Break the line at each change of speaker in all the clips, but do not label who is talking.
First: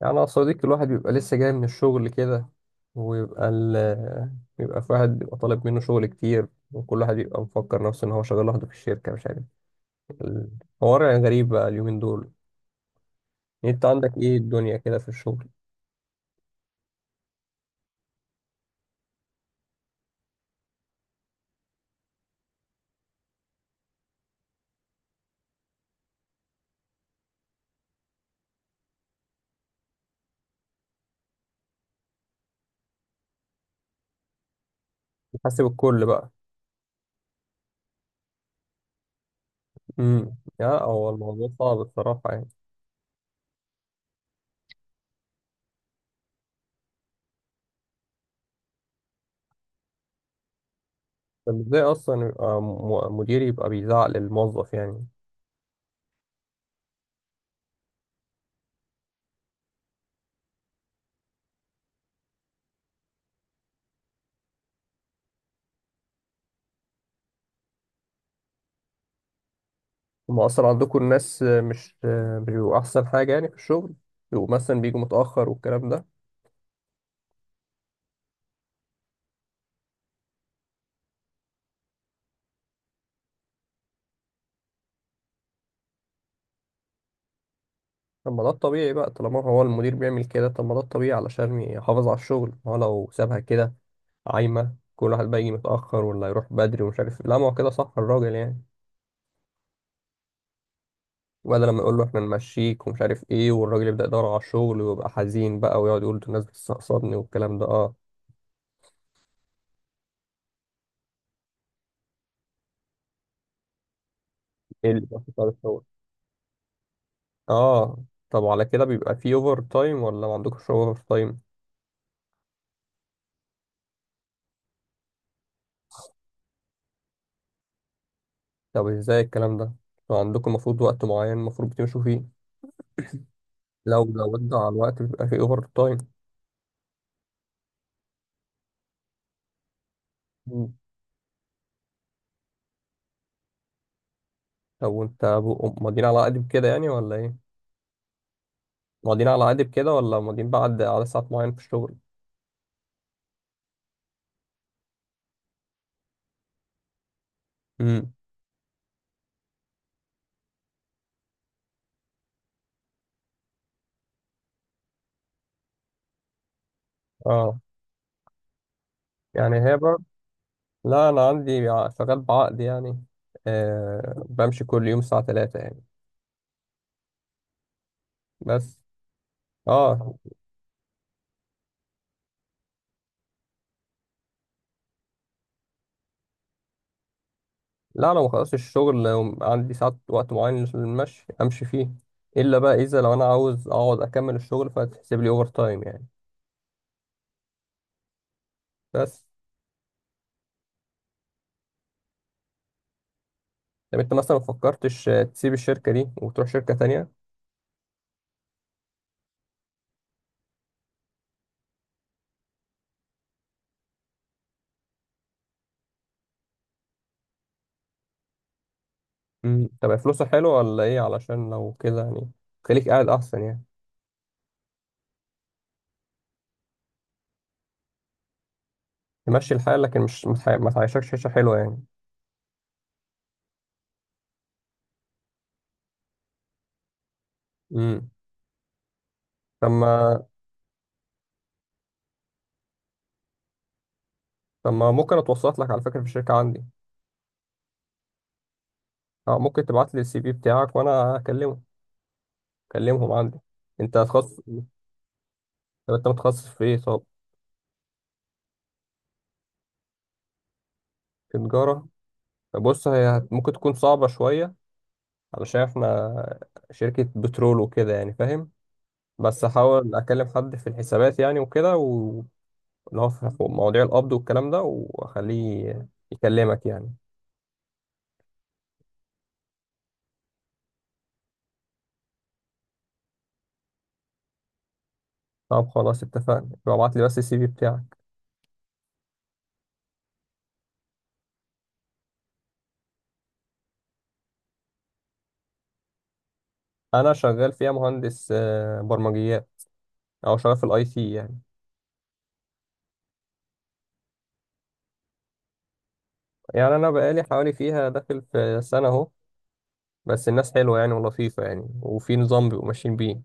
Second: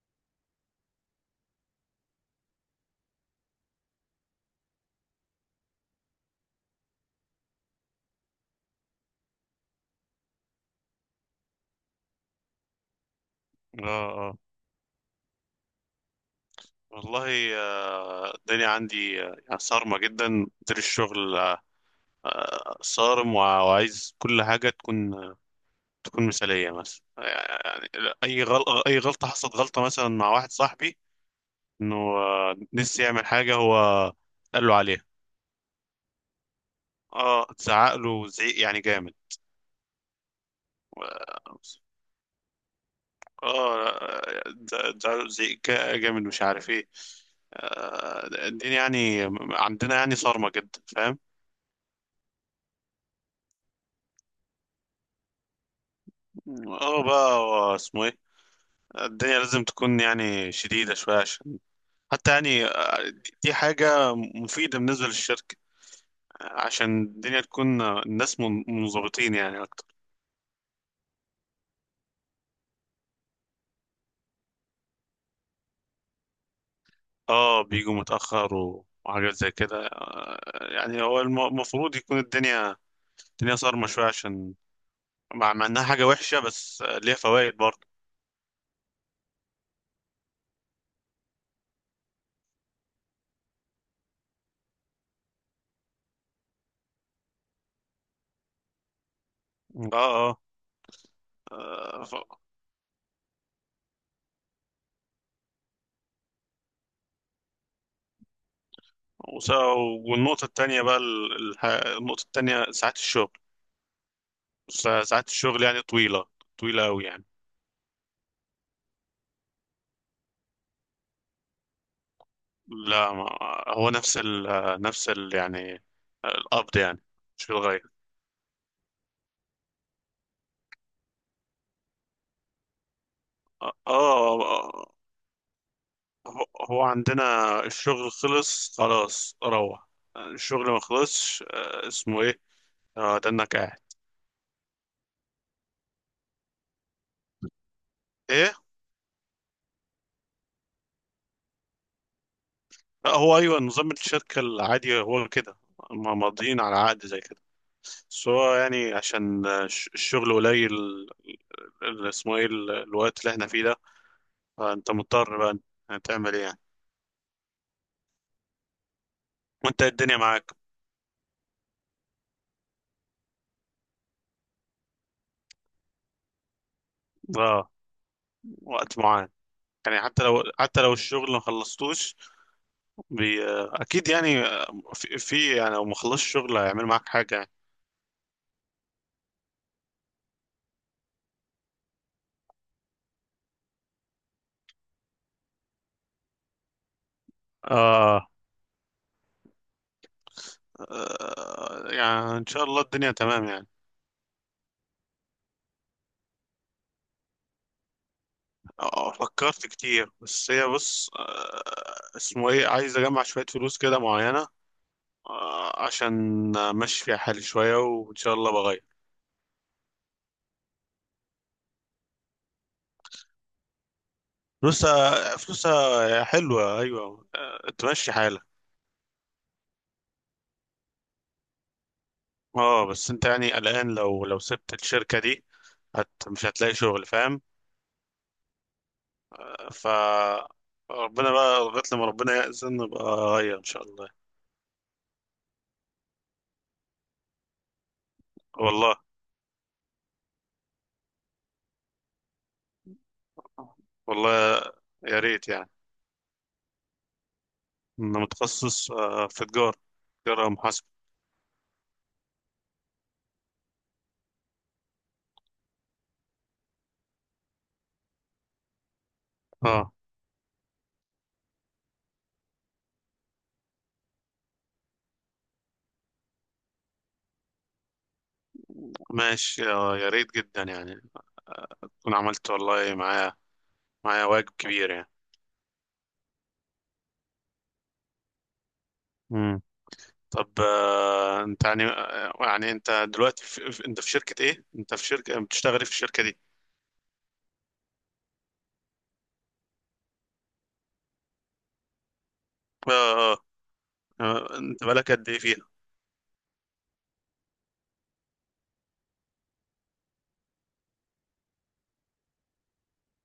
يعني يا صديقي الواحد بيبقى لسه جاي من الشغل كده ويبقى ال بيبقى في واحد بيبقى طالب منه شغل كتير، وكل واحد بيبقى مفكر نفسه ان هو شغال لوحده في الشركة، مش عارف. الحوار يعني غريب بقى اليومين دول. انت
اه
عندك ايه
اه
الدنيا كده في الشغل؟
والله الدنيا عندي يعني صارمة جدا مدير الشغل صارم وعايز كل حاجة تكون تكون مثالية مثلا يعني. أي غلطة حصلت غلطة مثلا مع واحد صاحبي إنه نسي يعمل حاجة هو، قال له عليها.
بتحسب الكل بقى؟
اه اتزعق له زعيق يعني جامد.
يا هو
و-
الموضوع صعب الصراحة يعني.
اه لا، اتزعق له زعيق جامد مش عارف ايه. الدنيا يعني عندنا يعني صارمة جدا، فاهم؟
طب ازاي اصلا يبقى مدير يبقى بيزعق للموظف يعني؟
اه بقى هو اسمه ايه، الدنيا لازم تكون يعني شديدة شوية عشان حتى يعني دي حاجة مفيدة بالنسبة للشركة، عشان الدنيا تكون الناس منضبطين يعني أكتر.
هما اصلا عندكم الناس مش بيبقوا احسن حاجة يعني في الشغل؟ بيبقوا مثلا بيجوا متأخر والكلام ده؟
اه بيجوا متأخر وحاجات زي كده يعني هو المفروض يكون الدنيا، الدنيا صارمة شوية عشان مع إنها حاجة وحشة بس ليها فوائد برضه.
طب ما ده الطبيعي بقى، طالما هو المدير بيعمل كده. طب ما ده الطبيعي علشان يحافظ على الشغل، ما هو لو سابها كده عايمة كل واحد بقى يجي متأخر ولا يروح بدري، ومش عارف. لا ما هو كده صح الراجل يعني.
اه اه
وبدل لما يقول له
آه، ف-
احنا نمشيك ومش عارف ايه، والراجل يبدأ يدور على الشغل ويبقى حزين بقى ويقعد يقول ده الناس بتستقصدني والكلام ده، اه.
وس- والنقطة التانية بقى ال- الح- النقطة التانية ساعات الشغل،
ايه اللي بيحصل على
يعني
الشغل؟
طويلة، طويلة أوي يعني.
اه. طب وعلى كده بيبقى في اوفر تايم ولا ما عندكوش اوفر تايم؟
لا ما هو نفس ال يعني، القبض يعني مش في الغاية.
طب ازاي الكلام ده؟ طب عندكم المفروض وقت معين المفروض بتمشوا فيه،
آه
لو
آه،
زودنا على
آه،
الوقت بيبقى في اوفر تايم؟
هو عندنا الشغل خلص خلاص روح، الشغل ما خلصش اسمه إيه، ده إنك قاعد.
طب وانت ماضيين على قدب كده يعني ولا ايه؟
إيه؟
ماضيين على قدب كده ولا ماضيين بعد عدد ساعات معين في الشغل؟
لا هو أيوة نظام الشركة العادي هو كده، ما ماضيين على عقد زي كده.
امم.
بس هو يعني عشان الشغل قليل، الوقت اللي إحنا فيه ده، فانت مضطر بقى، هتعمل ايه يعني؟
اه يعني هي
وانت إيه
بر...
الدنيا معاك؟
لا انا عندي شغال بعقد يعني. آه بمشي كل يوم الساعة 3 يعني،
اه
بس.
وقت معين. يعني
اه.
حتى لو الشغل ما خلصتوش، بي... آه، اكيد يعني في يعني لو ما خلصش الشغل هيعمل معاك حاجه يعني.
لا انا ما خلصتش الشغل، عندي ساعات وقت معين للمشي امشي فيه. الا بقى اذا لو انا عاوز اقعد اكمل الشغل فتحسب لي اوفر تايم يعني،
آه.
بس.
اه يعني ان شاء الله الدنيا تمام يعني.
طب انت مثلا ما فكرتش تسيب الشركة دي وتروح شركة تانية؟
آه فكرت كتير، بس هي بص آه اسمه ايه، عايز اجمع شويه فلوس كده معينه آه عشان امشي فيها حالي شويه وان شاء الله بغير.
مم. طب فلوسه حلوة ولا ايه؟ علشان لو كده يعني خليك قاعد احسن يعني.
فلوسها حلوه ايوه آه، تمشي حالك.
تمشي الحال، لكن مش ما تعيشكش عيشة حلوة يعني.
اه بس انت يعني قلقان، لو سبت الشركة دي مش هتلاقي شغل، فاهم؟
امم. طب
ف
ما
ربنا بقى لغاية لما ربنا يأذن نبقى أغير إن شاء الله.
طب ما ممكن اتوسط لك على فكرة في الشركة عندي؟
والله،
اه ممكن تبعت لي السي في بتاعك وانا اكلمه، اكلمهم عندي. انت هتخصص؟
والله يا ريت يعني.
طب انت متخصص في ايه طب؟
أنا متخصص في تجارة، تجارة محاسبة.
في تجارة. طب بص هي ممكن تكون صعبة شوية، علشان احنا شركة بترول وكده يعني، فاهم. بس
اه
هحاول اكلم حد في الحسابات يعني وكده، اللي هو في مواضيع القبض والكلام ده، واخليه يكلمك يعني.
ماشي يا ريت جدا يعني، آه، تكون عملت والله معايا، معايا واجب كبير يعني.
طب خلاص اتفقنا، يبقى ابعت لي بس السي في بتاعك.
مم. طب انت يعني يعني انت دلوقتي انت في شركة ايه؟ انت في شركة بتشتغلي في الشركة دي.
انا شغال فيها مهندس برمجيات، او شغال في الاي تي يعني.
اه آه. انت بقالك قد ايه فيها؟
يعني انا بقالي حوالي فيها داخل في سنه اهو. بس الناس حلوه يعني ولطيفه يعني، وفي نظام بيبقوا ماشيين بيه.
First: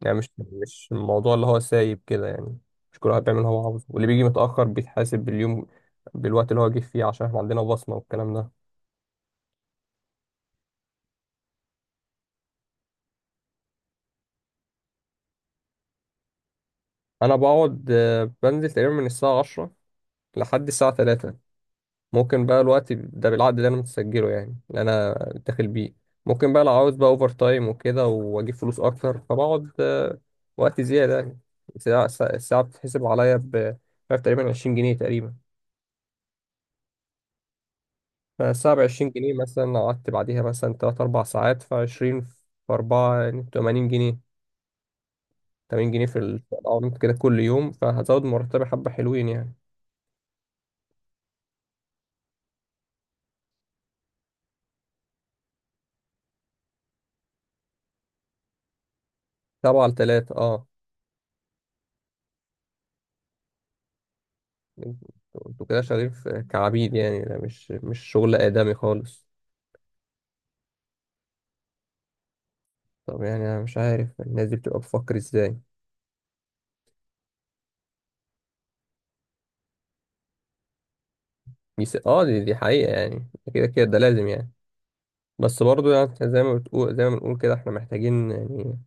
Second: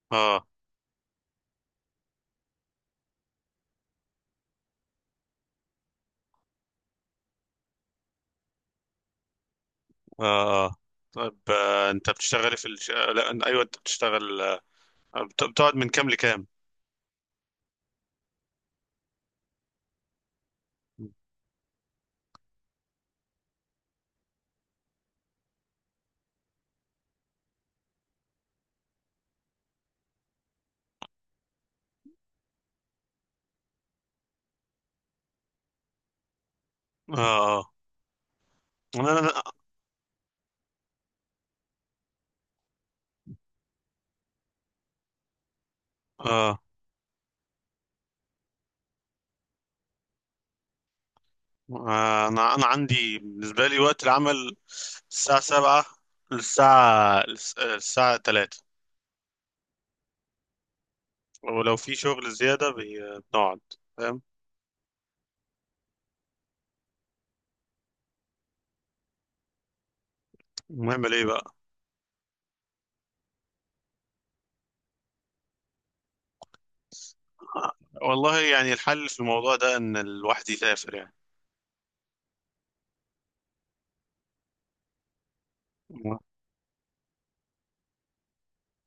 يعني مش
اه
مش الموضوع اللي هو سايب كده يعني. مش كل واحد بيعمل اللي هو عاوزه، واللي بيجي متاخر بيتحاسب باليوم، بالوقت اللي هو جه فيه، عشان احنا عندنا بصمه والكلام ده.
اه آه. طيب انت بتشتغلي في الش... آه، لا أن- ايوه انت بتشتغل بتقعد من كام لكام؟
انا بقعد بنزل تقريبا من الساعه 10 لحد الساعه 3. ممكن بقى الوقت ده بالعقد اللي انا متسجله يعني، اللي انا داخل بيه. ممكن بقى لو عاوز بقى اوفر تايم وكده، واجيب فلوس اكتر، فبقعد وقت زياده يعني. الساعة بتتحسب عليا ب مش عارف تقريبا 20 جنيه تقريبا.
اه آه.
فالساعه ب 20
انا
جنيه
انا
مثلا، لو قعدت بعديها مثلا 3 4 ساعات، ف 20 في 4 يعني 80 جنيه. 80 جنيه في
آه.
الأونت كده كل يوم، فهزود مرتبي حبه حلوين يعني.
آه، انا انا عندي بالنسبه لي وقت العمل الساعه 7 للساعه للس- آه، الساعه 3،
7 ل 3، اه.
ولو في شغل زياده بنقعد، فاهم؟
انتوا انتوا كده شغالين كعبيد يعني، ده مش شغل آدمي خالص.
نعمل ايه بقى؟
طب يعني انا مش عارف الناس دي بتبقى بتفكر ازاي.
آه، والله يعني الحل في الموضوع ده ان الواحد يسافر يعني.
اه، دي حقيقة يعني، كده كده ده لازم يعني. بس برضو يعني
اه
إحنا زي ما بتقول، زي ما بنقول كده، احنا محتاجين يعني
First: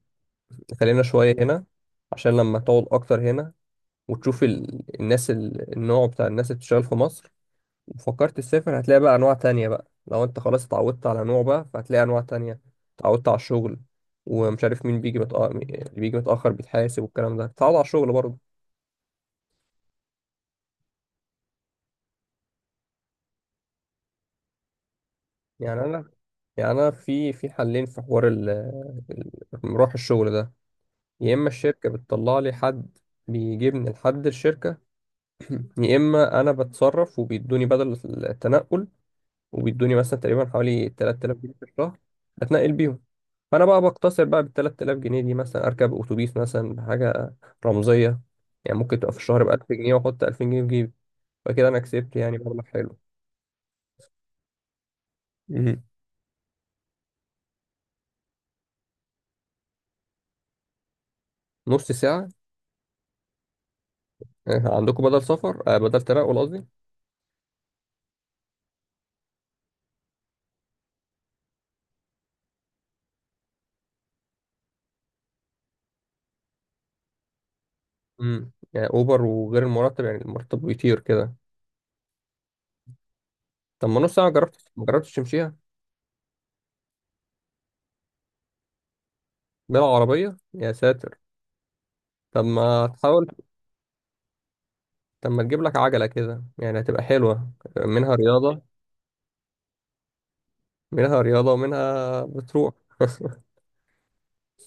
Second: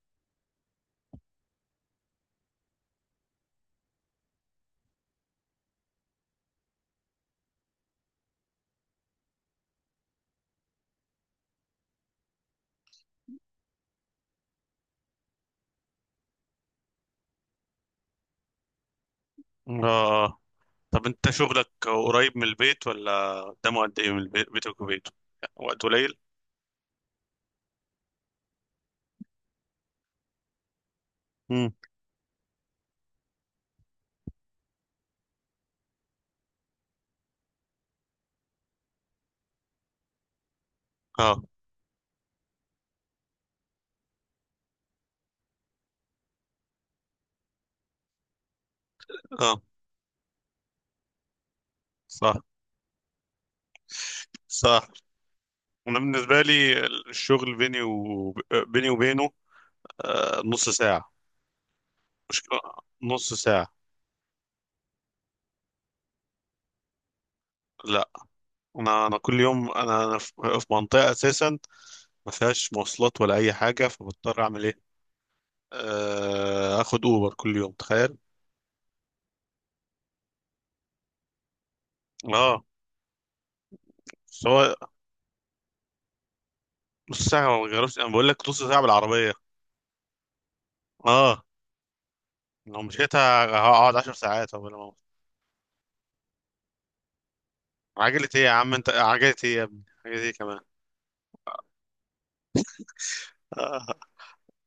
خلينا شوية هنا، عشان لما تقعد اكتر هنا وتشوف الناس النوع بتاع الناس اللي بتشتغل في مصر، وفكرت تسافر، هتلاقي بقى انواع تانية بقى. لو انت خلاص اتعودت على نوع بقى فهتلاقي انواع تانية، اتعودت على الشغل، ومش عارف مين بيجي متأخر، اللي بيجي متأخر بيتحاسب والكلام ده، تتعود على الشغل برضه.
آه. طب انت شغلك قريب من البيت ولا قدامه، قد ايه من البيت، بيتك وبيته؟
يعني
وقت
انا
قليل.
يعني انا في حلين في حوار ال- مروح الشغل ده. يا اما
امم.
الشركه بتطلع لي حد بيجيبني لحد الشركه، يا اما انا بتصرف وبيدوني بدل التنقل، وبيدوني مثلا تقريبا حوالي 3000
اه
جنيه في الشهر اتنقل بيهم. فانا بقى بقتصر بقى بال 3000 جنيه دي، مثلا اركب اتوبيس مثلا بحاجه رمزيه يعني. ممكن تبقى في الشهر ب
اه
1000 جنيه، واحط 2000 جنيه في جيبي. فكده انا كسبت يعني
صح،
مبلغ حلو،
صح.
مهم.
انا بالنسبه لي الشغل بيني وبينه نص ساعه،
نص ساعه؟
مشكله، نص ساعه.
عندكم بدل سفر، بدل تنقل قصدي؟
لا انا انا كل يوم انا انا في في منطقه اساسا ما فيهاش مواصلات ولا اي حاجه، فبضطر اعمل ايه، آه اخد اوبر كل يوم، تخيل.
امم، يعني اوبر وغير المرتب، يعني المرتب بيطير كده.
اه
طب ما نص ساعه، جربت
سواء،
ما جربتش تمشيها؟
نص ساعه ما بغيرش، انا بقول لك نص ساعه بالعربيه.
بالعربيه؟ يا ساتر.
اه
طب
لو
ما تحاول.
مشيتها هقعد عشر ساعات قبل ما أوصل.
طب ما تجيب لك عجله كده يعني، هتبقى حلوه، منها
عجلة ايه يا
رياضه،
عم، انت عجلة ايه يا ابني، عجلة ايه كمان؟
منها رياضه ومنها بتروح.
آه،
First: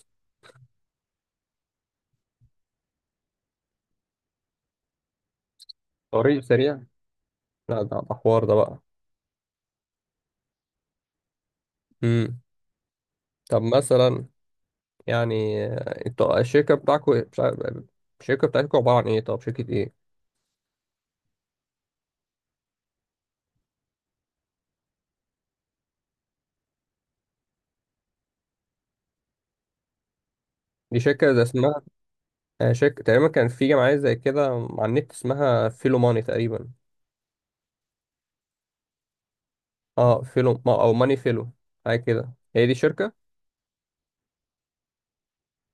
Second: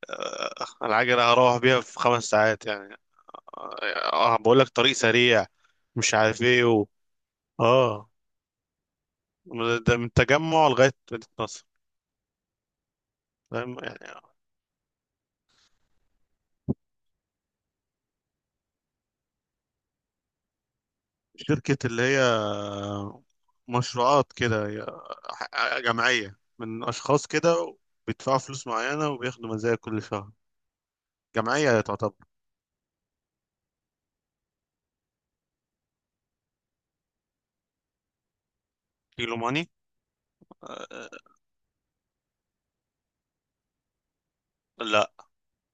العجلة هروح بيها في خمس ساعات يعني. اه بقول لك طريق سريع، مش
طريق
عارف ايه
سريع؟
و...
لا ده
اه
ده حوار ده بقى.
من ده، من التجمع لغاية مدينة نصر،
امم. طب
فاهم
مثلا
يعني.
يعني انتوا الشركه بتاعكم مش عارف، الشركه بتاعتكم عباره عن ايه طب، شركه ايه؟
شركة اللي هي مشروعات كده هي، جمعية من أشخاص كده بيدفعوا فلوس معينة وبياخدوا مزايا كل شهر،
دي شركه زي
جمعية
اسمها،
تعتبر.
شركه تقريبا كان في جمعيه زي كده على النت اسمها فيلو ماني تقريبا.
كيلو ماني؟
اه فيلو ما- او
آه،
ماني فيلو، حاجه كده، هي دي شركه؟
لا.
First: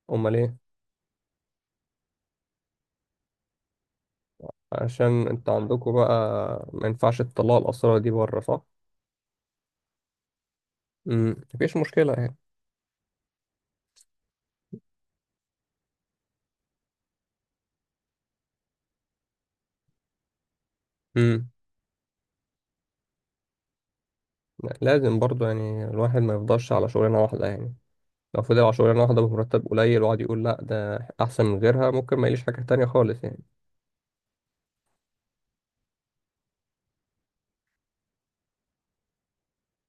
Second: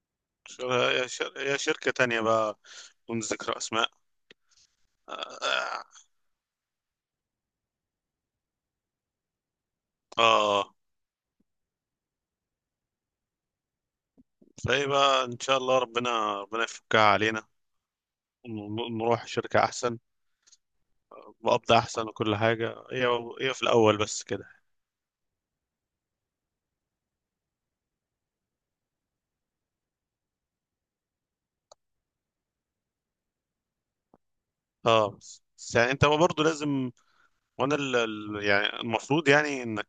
امال ايه؟
يا شركة تانية بقى، دون ذكر أسماء.
عشان انت
آه
عندكم بقى ما ينفعش تطلعوا الاسرار دي بره، صح؟
آه.
مفيش مشكله يعني.
بقى إن شاء الله ربنا، ربنا يفكها علينا نروح شركة أحسن،
امم.
بقبض أحسن وكل حاجة. هي في الأول بس كده.
لا، لازم برضو يعني الواحد ما يفضلش على شغلانه واحده يعني. لو فضل على شغلانه واحده بمرتب قليل، وقعد يقول لا ده احسن من غيرها، ممكن ما يليش حاجه تانية خالص يعني.
آه بس يعني أنت برضه لازم، يعني المفروض يعني إنك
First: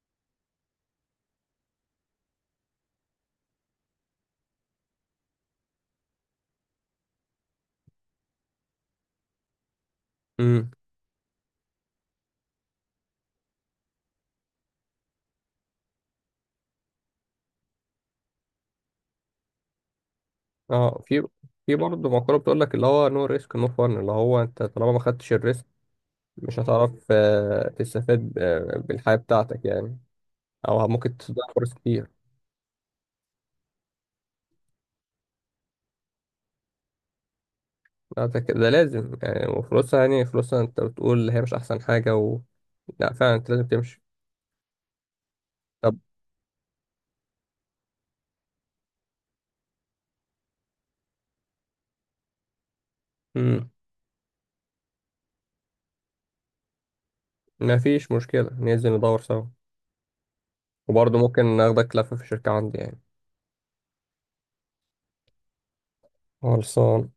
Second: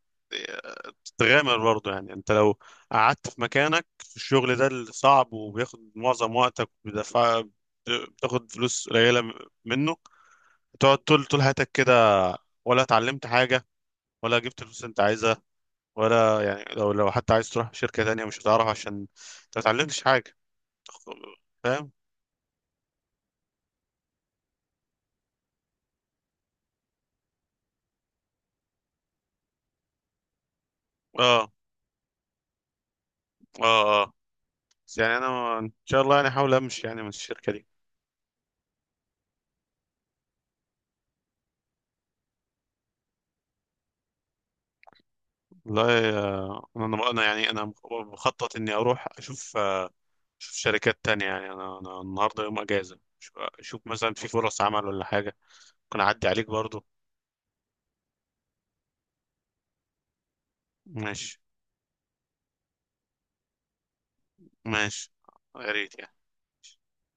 تغامر برضه. يعني أنت لو قعدت في مكانك في الشغل ده الصعب وبياخد معظم وقتك وبيدفع، بتاخد فلوس قليلة منه،
امم.
تقعد طول حياتك كده ولا اتعلمت حاجة، ولا جبت الفلوس اللي انت عايزها، ولا يعني لو لو حتى عايز تروح شركة تانية مش هتعرف عشان انت متعلمتش حاجة،
اه، في، في
فاهم؟
برضه مقوله بتقول لك اللي هو نو ريسك نو فن، اللي هو انت طالما ما خدتش الريسك مش هتعرف تستفاد بالحياه بتاعتك يعني، او ممكن تضيع
اه
فرص كتير.
اه اه بس يعني انا ان شاء الله يعني احاول امشي يعني من الشركة دي.
لا ده, ده لازم يعني، وفلوسها يعني، فلوسها انت بتقول هي مش احسن حاجه و... لا فعلا انت لازم تمشي. طب.
والله آه، انا انا يعني انا بخطط اني اروح اشوف اشوف شركات تانية يعني. انا انا النهاردة يوم اجازة، أشوف،
امم،
أشوف مثلا في فرص عمل ولا حاجة، ممكن اعدي عليك برضو.
ما فيش مشكله ننزل ندور سوا. وبرضه
ماشي،
ممكن ناخدك لفه في الشركه عندي يعني.
ماشي يا ريت يعني.
خلصان.